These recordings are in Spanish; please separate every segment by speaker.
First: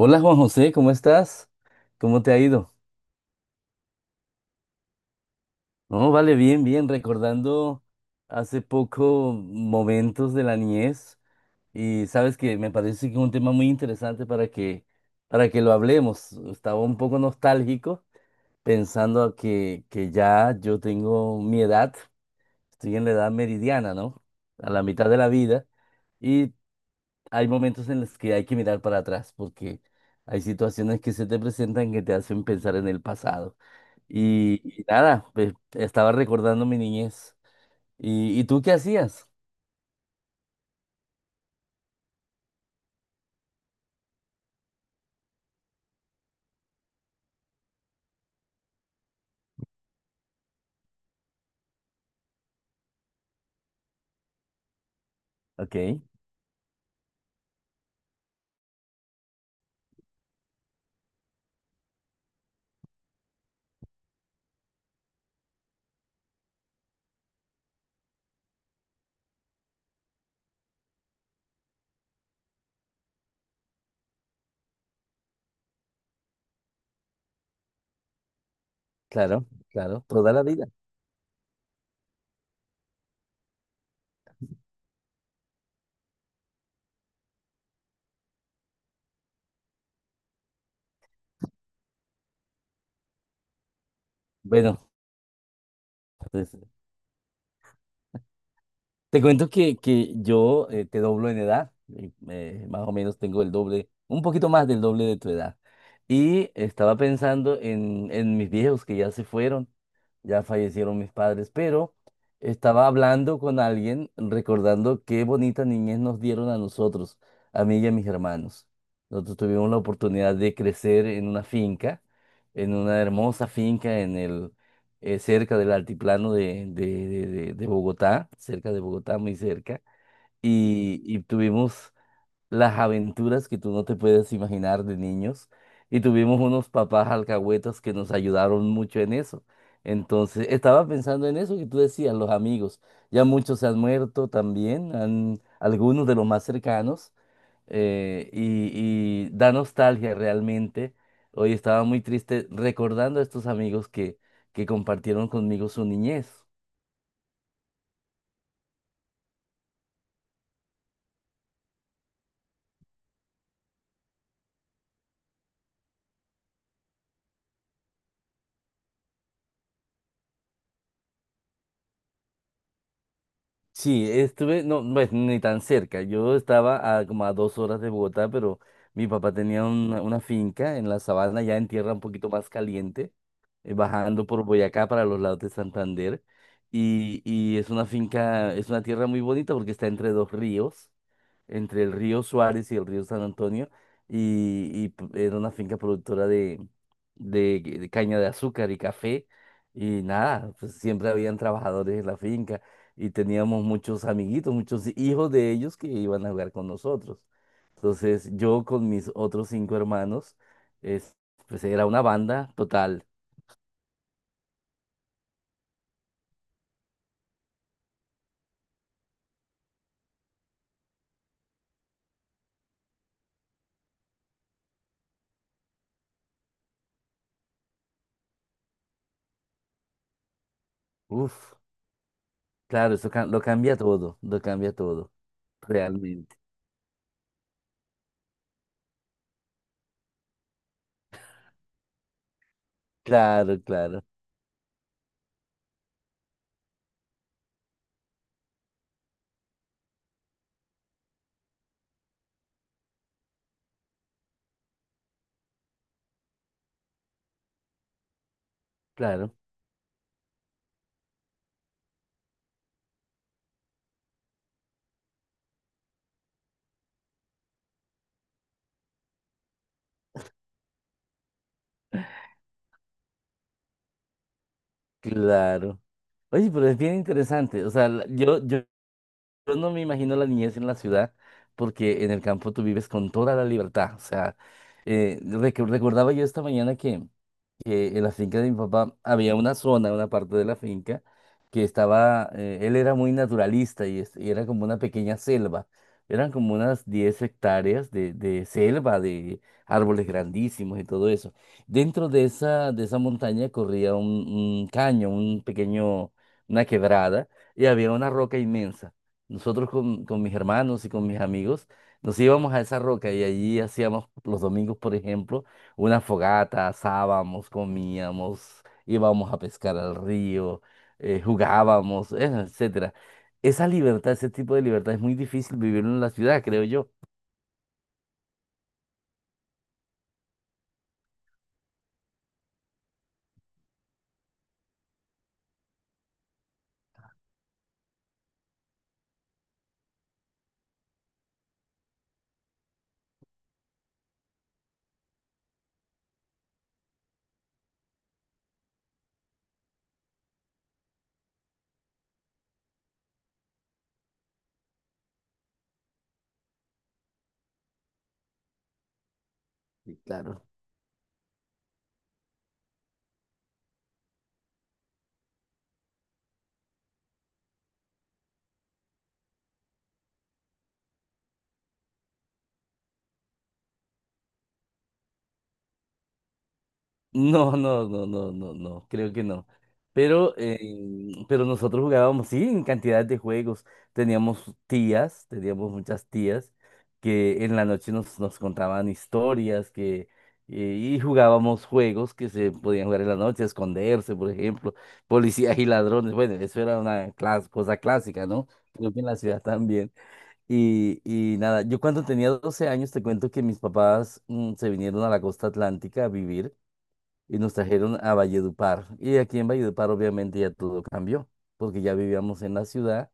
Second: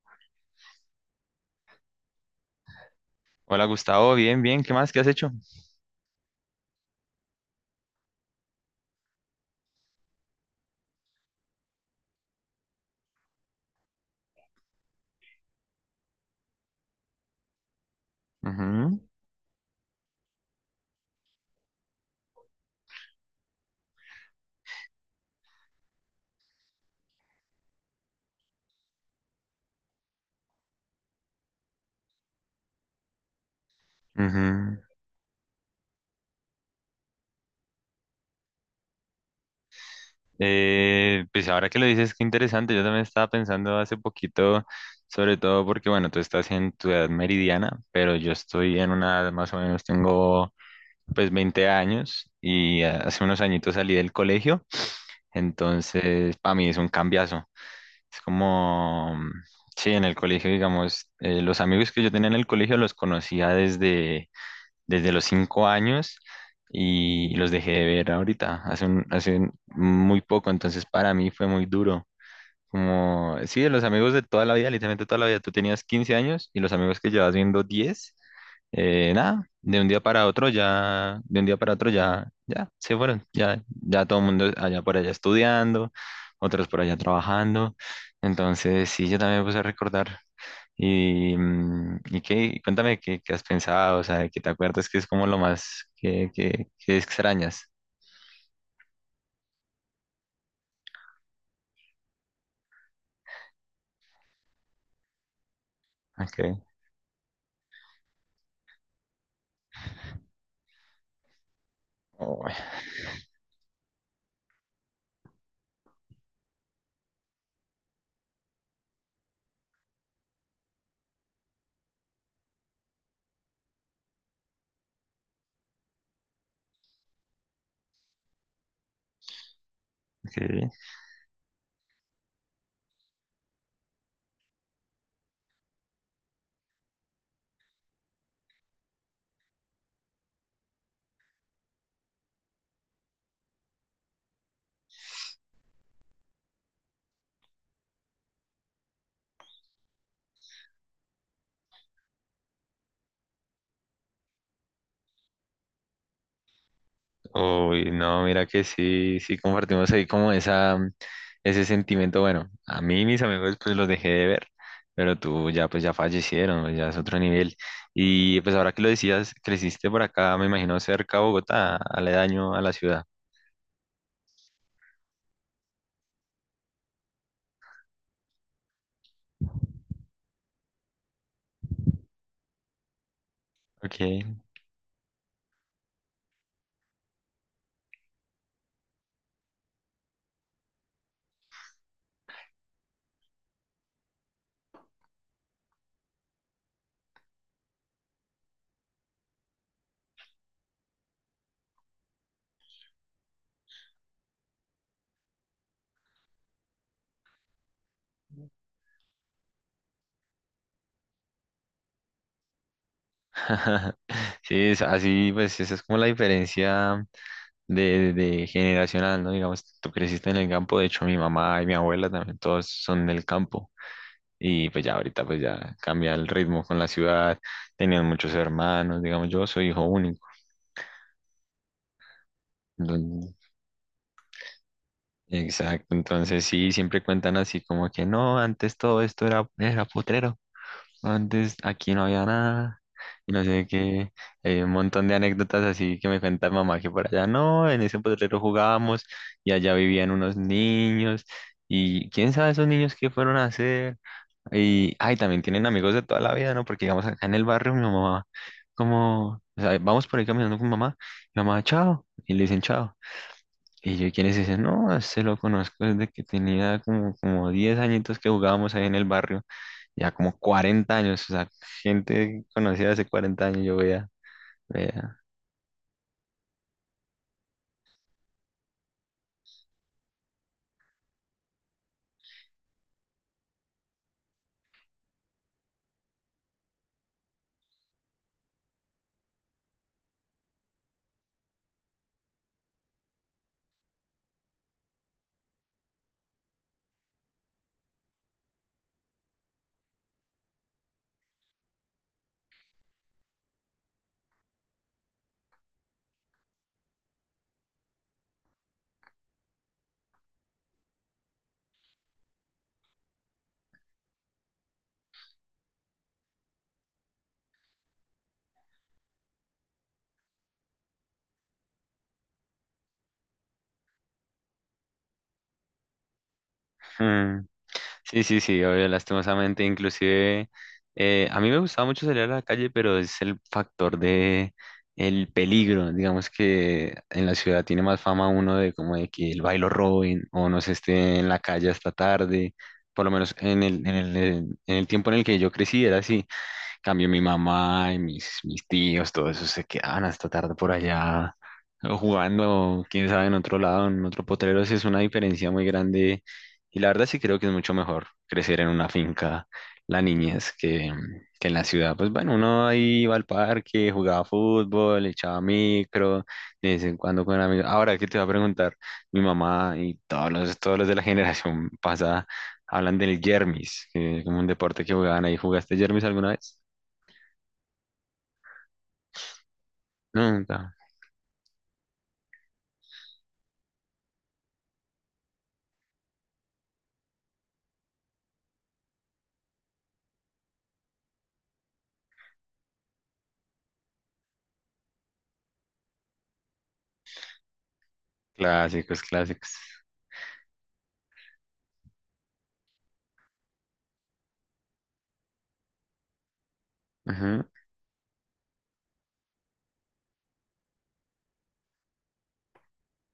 Speaker 1: Hola Juan José, ¿cómo estás? ¿Cómo te ha ido?
Speaker 2: Hola Gustavo, bien, bien, ¿qué más? ¿Qué has hecho?
Speaker 1: No, vale, bien, bien, recordando hace poco momentos de la niñez, y sabes que me parece que es un tema muy interesante para que lo hablemos. Estaba un poco nostálgico
Speaker 2: Ujú,
Speaker 1: pensando a que ya yo tengo mi edad, estoy en la edad meridiana, ¿no? A la mitad de la vida, y hay momentos en los que hay que mirar para atrás porque hay situaciones que se te presentan que te hacen pensar en el pasado. Y,
Speaker 2: ujú.
Speaker 1: y nada, pues, estaba recordando mi niñez. ¿Y tú qué hacías?
Speaker 2: Pues ahora que lo dices, qué interesante. Yo también estaba pensando hace poquito, sobre todo porque, bueno, tú estás en tu edad meridiana, pero yo estoy en una edad más o menos, tengo pues 20 años y hace unos añitos salí del colegio,
Speaker 1: Ok,
Speaker 2: entonces para mí es un cambiazo. Es como, sí, en el colegio, digamos, los amigos que yo tenía en el colegio los conocía desde los 5 años y los dejé de ver ahorita, hace, muy poco, entonces para mí fue muy duro. Como, sí, de los amigos de toda la vida, literalmente toda la vida, tú tenías 15 años y los amigos que llevas viendo 10, nada,
Speaker 1: claro,
Speaker 2: de un día
Speaker 1: claro,
Speaker 2: para
Speaker 1: toda la
Speaker 2: otro
Speaker 1: vida.
Speaker 2: ya, de un día para otro ya, ya, se fueron, ya, ya todo el mundo allá por allá estudiando, otros por allá trabajando, entonces sí, yo también me puse a recordar y, y qué, cuéntame qué, qué has pensado, o sea, que te
Speaker 1: Bueno,
Speaker 2: acuerdas que es como lo más
Speaker 1: pues
Speaker 2: que extrañas.
Speaker 1: te cuento que yo, te doblo en edad, más o menos tengo el doble, un poquito más del doble de tu edad. Y
Speaker 2: Okay.
Speaker 1: estaba pensando en mis viejos que ya se fueron, ya fallecieron mis padres, pero
Speaker 2: Uy,
Speaker 1: estaba hablando con alguien recordando qué bonita niñez nos dieron a nosotros, a mí y a mis hermanos. Nosotros tuvimos la oportunidad de crecer en una finca, en una hermosa finca en el cerca del altiplano de Bogotá, cerca de Bogotá, muy cerca,
Speaker 2: ok.
Speaker 1: y tuvimos las aventuras que tú no te puedes imaginar de niños. Y tuvimos unos papás alcahuetas que nos ayudaron mucho en eso. Entonces, estaba pensando en eso que tú decías, los amigos. Ya muchos se han muerto también, algunos de los más cercanos. eh, y, y da nostalgia realmente. Hoy estaba muy triste recordando a estos amigos que compartieron conmigo su niñez.
Speaker 2: Uy, no, mira que sí, sí compartimos ahí como esa, ese sentimiento. Bueno, a mí mis amigos pues los dejé de ver, pero tú ya pues ya fallecieron, pues, ya es otro nivel. Y pues ahora que lo decías, creciste por acá, me imagino cerca a Bogotá, aledaño a la ciudad.
Speaker 1: Sí, estuve, no, pues ni tan cerca. Yo estaba a como a 2 horas de Bogotá, pero mi papá tenía una finca en la sabana, ya en tierra un poquito más caliente,
Speaker 2: Okay.
Speaker 1: bajando por Boyacá para los lados de Santander. Y es una finca, es una tierra muy bonita porque está entre dos ríos, entre el río Suárez y el río San Antonio. Era una finca productora de caña de azúcar y café. Y nada, pues siempre habían trabajadores en la finca y teníamos muchos amiguitos, muchos hijos de ellos que iban a jugar con nosotros. Entonces yo con mis otros 5 hermanos, es, pues era una banda total.
Speaker 2: Sí, es así, pues esa es como la diferencia de generacional, ¿no? Digamos, tú creciste en el campo, de hecho mi mamá y mi abuela también, todos son del campo. Y pues ya ahorita pues ya cambia el ritmo con la ciudad, tenían muchos hermanos, digamos, yo soy hijo único.
Speaker 1: Uf, claro, eso
Speaker 2: Entonces,
Speaker 1: lo cambia todo,
Speaker 2: exacto,
Speaker 1: realmente.
Speaker 2: entonces sí, siempre cuentan así como que no, antes todo esto era, era potrero. Antes aquí no había nada. Y no
Speaker 1: Claro,
Speaker 2: sé
Speaker 1: claro,
Speaker 2: qué, un montón de anécdotas así que me cuenta mamá, que por allá no, en ese potrero jugábamos y allá vivían unos niños y quién sabe esos niños qué fueron a hacer. Y, ay, también tienen amigos de toda la vida, ¿no? Porque digamos acá en el barrio mi mamá, como,
Speaker 1: claro,
Speaker 2: o sea, vamos por ahí caminando con mamá, y mamá, chao, y le dicen chao. Y yo, ¿y quiénes dicen? No, se lo conozco desde que tenía como, como 10 añitos, que jugábamos ahí en el barrio ya como 40 años, o sea, gente conocida hace 40 años, yo veía, veía.
Speaker 1: claro. Oye, pero es bien interesante. O sea, yo no me imagino la niñez en la ciudad, porque en el campo tú vives con toda la libertad. O sea, recordaba yo esta mañana que en la finca de mi papá había una zona, una parte de la finca, que estaba, él era muy naturalista y y era como una pequeña selva. Eran como unas 10 hectáreas de selva, de árboles grandísimos y todo eso. Dentro de de esa montaña corría un caño, un pequeño, una quebrada, y había una roca inmensa. Nosotros con mis hermanos y con mis amigos nos íbamos a esa roca y allí hacíamos los domingos, por ejemplo, una fogata, asábamos, comíamos, íbamos a pescar al río, jugábamos, etcétera. Esa libertad, ese tipo de libertad es muy difícil vivirlo en la ciudad, creo yo.
Speaker 2: Mm. Sí, sí, sí, obvio, lastimosamente, inclusive, a mí me gustaba mucho salir a la calle, pero es el factor de el peligro, digamos que en la ciudad tiene más fama uno de como de que el bailo Robin o no se esté en la calle hasta tarde, por lo menos en en el tiempo en el que yo crecí era así. Cambio mi mamá y mis tíos, todo eso se quedaban hasta tarde por allá o jugando, quién sabe, en otro lado, en otro potrero. Sí, es una diferencia muy grande y la verdad sí creo que es mucho mejor crecer en una finca
Speaker 1: Sí,
Speaker 2: la
Speaker 1: claro.
Speaker 2: niñez que en la ciudad. Pues bueno, uno ahí iba al parque, jugaba fútbol, echaba micro, de vez en cuando con amigos. Ahora, ¿qué te va a preguntar? Mi mamá y todos los de la generación pasada hablan del yermis, que es como un deporte que jugaban ahí. ¿Jugaste yermis alguna vez?
Speaker 1: No, no, no, no, no, no, creo que no. Pero, eh,
Speaker 2: Nunca.
Speaker 1: pero nosotros jugábamos, sí, en cantidad de juegos. Teníamos tías, teníamos muchas tías que en la noche nos contaban historias que, y jugábamos juegos que se podían jugar en la noche, esconderse, por ejemplo, policías y ladrones. Bueno, eso era una cosa clásica, ¿no? Creo que
Speaker 2: Clásicos,
Speaker 1: en la ciudad
Speaker 2: clásicos.
Speaker 1: también. Y nada, yo cuando tenía 12 años, te cuento que mis papás, se vinieron a la costa atlántica a vivir y
Speaker 2: Ajá,
Speaker 1: nos trajeron a Valledupar. Y aquí en Valledupar obviamente ya todo cambió, porque ya vivíamos en la ciudad.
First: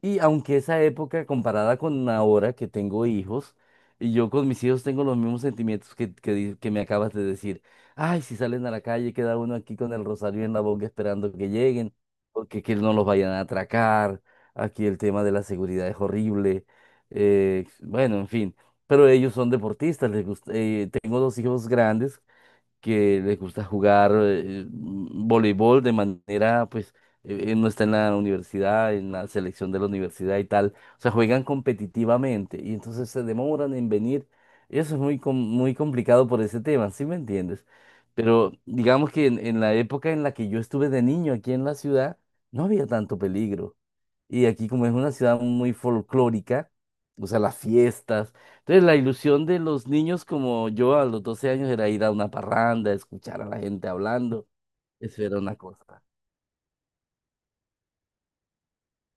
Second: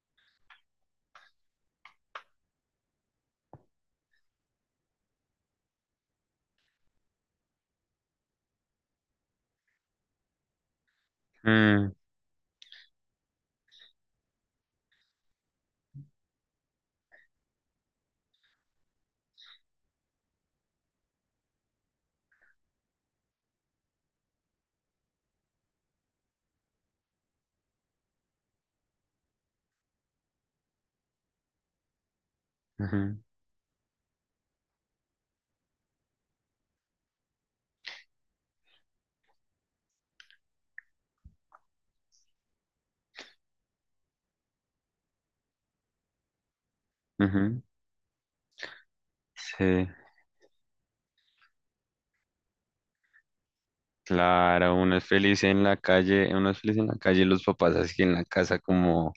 Speaker 1: Y aunque esa época comparada con ahora que tengo hijos, y yo con mis hijos tengo los mismos sentimientos que me acabas de decir. Ay, si salen a la calle, queda uno aquí con el rosario en la boca esperando que
Speaker 2: mm,
Speaker 1: lleguen, porque que no los vayan a atracar. Aquí el tema de la seguridad es horrible. Bueno, en fin. Pero ellos son deportistas, les gusta, tengo 2 hijos grandes que les gusta jugar, voleibol de manera, pues, no está en la universidad, en la selección de la universidad y tal. O sea, juegan competitivamente y entonces
Speaker 2: ajá,
Speaker 1: se demoran en venir. Eso es muy complicado por ese tema, ¿sí me entiendes? Pero digamos que en la época en la que yo estuve de niño aquí en la ciudad, no había tanto peligro. Y aquí como es una ciudad muy folclórica, o sea, las
Speaker 2: ajá.
Speaker 1: fiestas. Entonces la ilusión de los
Speaker 2: Sí,
Speaker 1: niños como yo a los 12 años era ir a una parranda, escuchar a la gente hablando.
Speaker 2: claro, uno es
Speaker 1: Eso era
Speaker 2: feliz
Speaker 1: una
Speaker 2: en la
Speaker 1: cosa.
Speaker 2: calle, uno es feliz en la calle y los papás así en la casa como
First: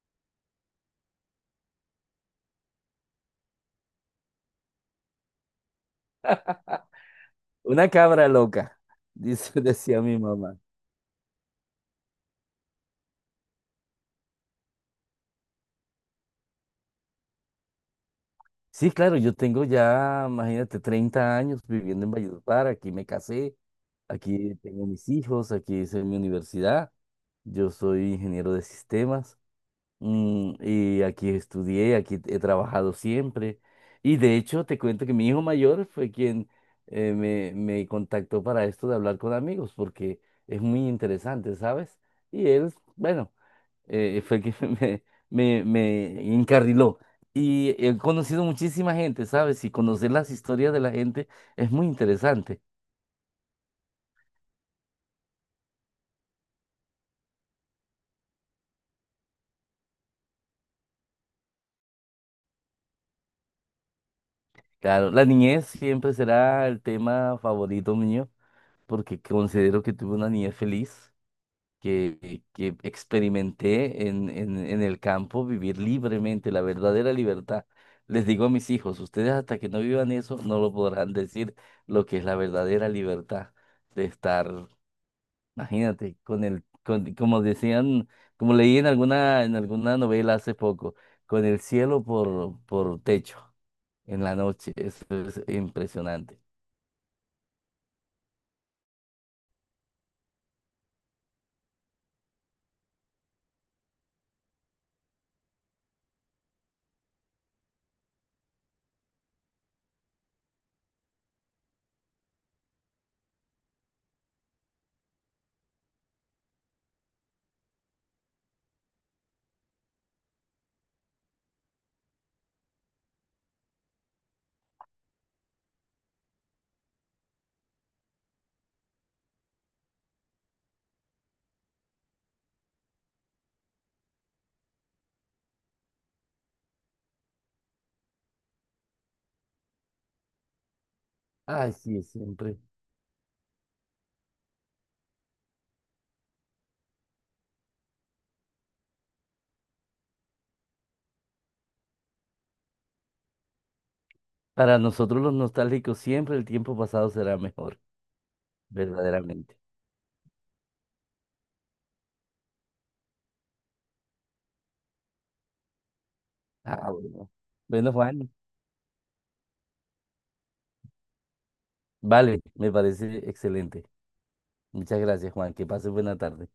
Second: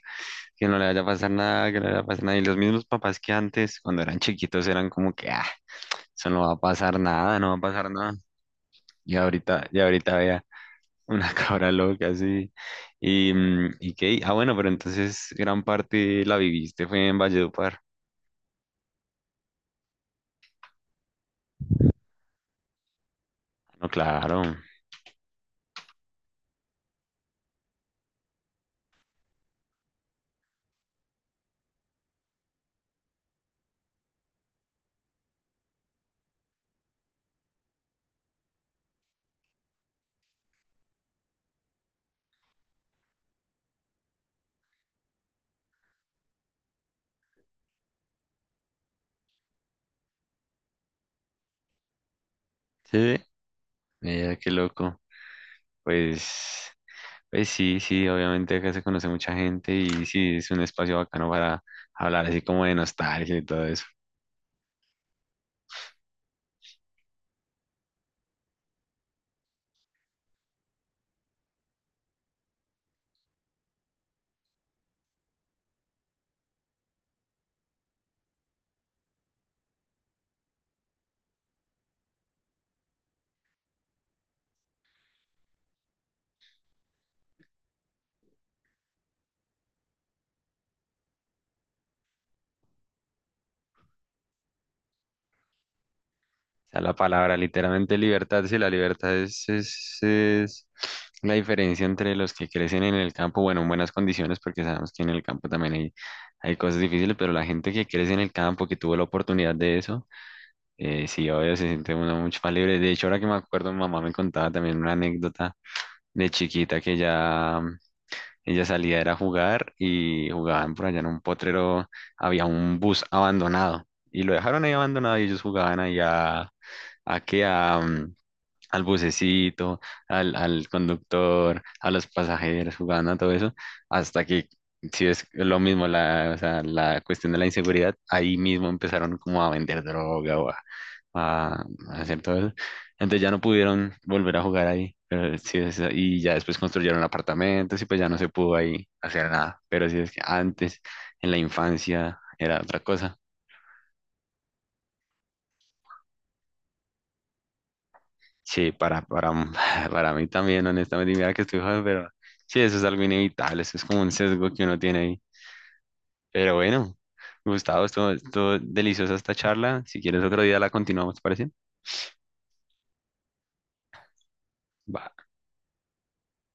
Speaker 2: que no le vaya a pasar nada, que no le vaya a pasar nada. Y los mismos papás que antes, cuando eran chiquitos, eran como que, ah, eso no va a pasar nada, no va a
Speaker 1: Una
Speaker 2: pasar nada.
Speaker 1: cabra loca, dice,
Speaker 2: Y
Speaker 1: decía
Speaker 2: ahorita
Speaker 1: mi
Speaker 2: vea
Speaker 1: mamá.
Speaker 2: una cabra loca así. Y, y qué, ah, bueno, pero entonces gran parte la viviste fue en Valledupar.
Speaker 1: Sí, claro, yo tengo ya, imagínate, 30 años viviendo en Valledupar, aquí me casé,
Speaker 2: No, claro.
Speaker 1: aquí tengo mis hijos, aquí hice mi universidad, yo soy ingeniero de sistemas. Y aquí estudié, aquí he trabajado siempre. Y de hecho, te cuento que mi hijo mayor fue quien me contactó para esto de hablar con amigos, porque es muy interesante, ¿sabes? Y él, bueno, fue quien me, me encarriló. Y he conocido muchísima gente, ¿sabes? Y conocer las historias de la gente es muy interesante.
Speaker 2: Sí, mira, qué loco. Pues, pues sí, sí, obviamente acá se conoce mucha gente y sí, es un espacio bacano para hablar así como de nostalgia y todo eso.
Speaker 1: Claro, la niñez siempre será el tema favorito mío, porque considero que tuve una niñez feliz, que experimenté en el campo, vivir libremente, la verdadera libertad. Les digo a mis hijos, ustedes hasta que no vivan eso, no lo podrán decir lo que es la verdadera libertad de estar, imagínate, como decían, como leí en en alguna novela hace poco, con el cielo por techo en la noche. Eso es impresionante.
Speaker 2: O sea, la palabra literalmente libertad, sí, la libertad es la diferencia entre los que crecen en el campo, bueno, en buenas condiciones porque sabemos que en el campo también hay cosas difíciles, pero la gente que crece en el campo, que tuvo la oportunidad de eso, sí, obvio, se siente uno mucho más libre. De hecho, ahora que me acuerdo, mi mamá me contaba también una anécdota de chiquita, que ya ella salía era a jugar y jugaban por allá en un potrero, había un bus abandonado y lo dejaron ahí abandonado y ellos jugaban allá a que a, mm, al bucecito, al conductor, a los pasajeros, jugando a todo eso, hasta que, si es lo mismo, la, o sea, la cuestión de la inseguridad, ahí mismo empezaron como a vender droga o a-
Speaker 1: Ay, sí,
Speaker 2: hacer todo eso.
Speaker 1: siempre.
Speaker 2: Entonces ya no pudieron volver a jugar ahí, pero sí es- y ya después construyeron apartamentos y pues ya no se pudo ahí hacer nada, pero sí es que antes, en la infancia, era otra cosa.
Speaker 1: Para nosotros los nostálgicos, siempre el tiempo pasado será mejor,
Speaker 2: Sí,
Speaker 1: verdaderamente.
Speaker 2: para mí también, honestamente, y mira que estoy joven, pero sí, eso es algo inevitable, eso es como un sesgo que uno tiene ahí. Pero
Speaker 1: Ah,
Speaker 2: bueno,
Speaker 1: bueno.
Speaker 2: Gustavo,
Speaker 1: Bueno, Juan,
Speaker 2: estuvo deliciosa esta charla. Si quieres otro día la continuamos, ¿te parece?
Speaker 1: vale, me parece excelente. Muchas
Speaker 2: Va.
Speaker 1: gracias, Juan. Que pases buena tarde.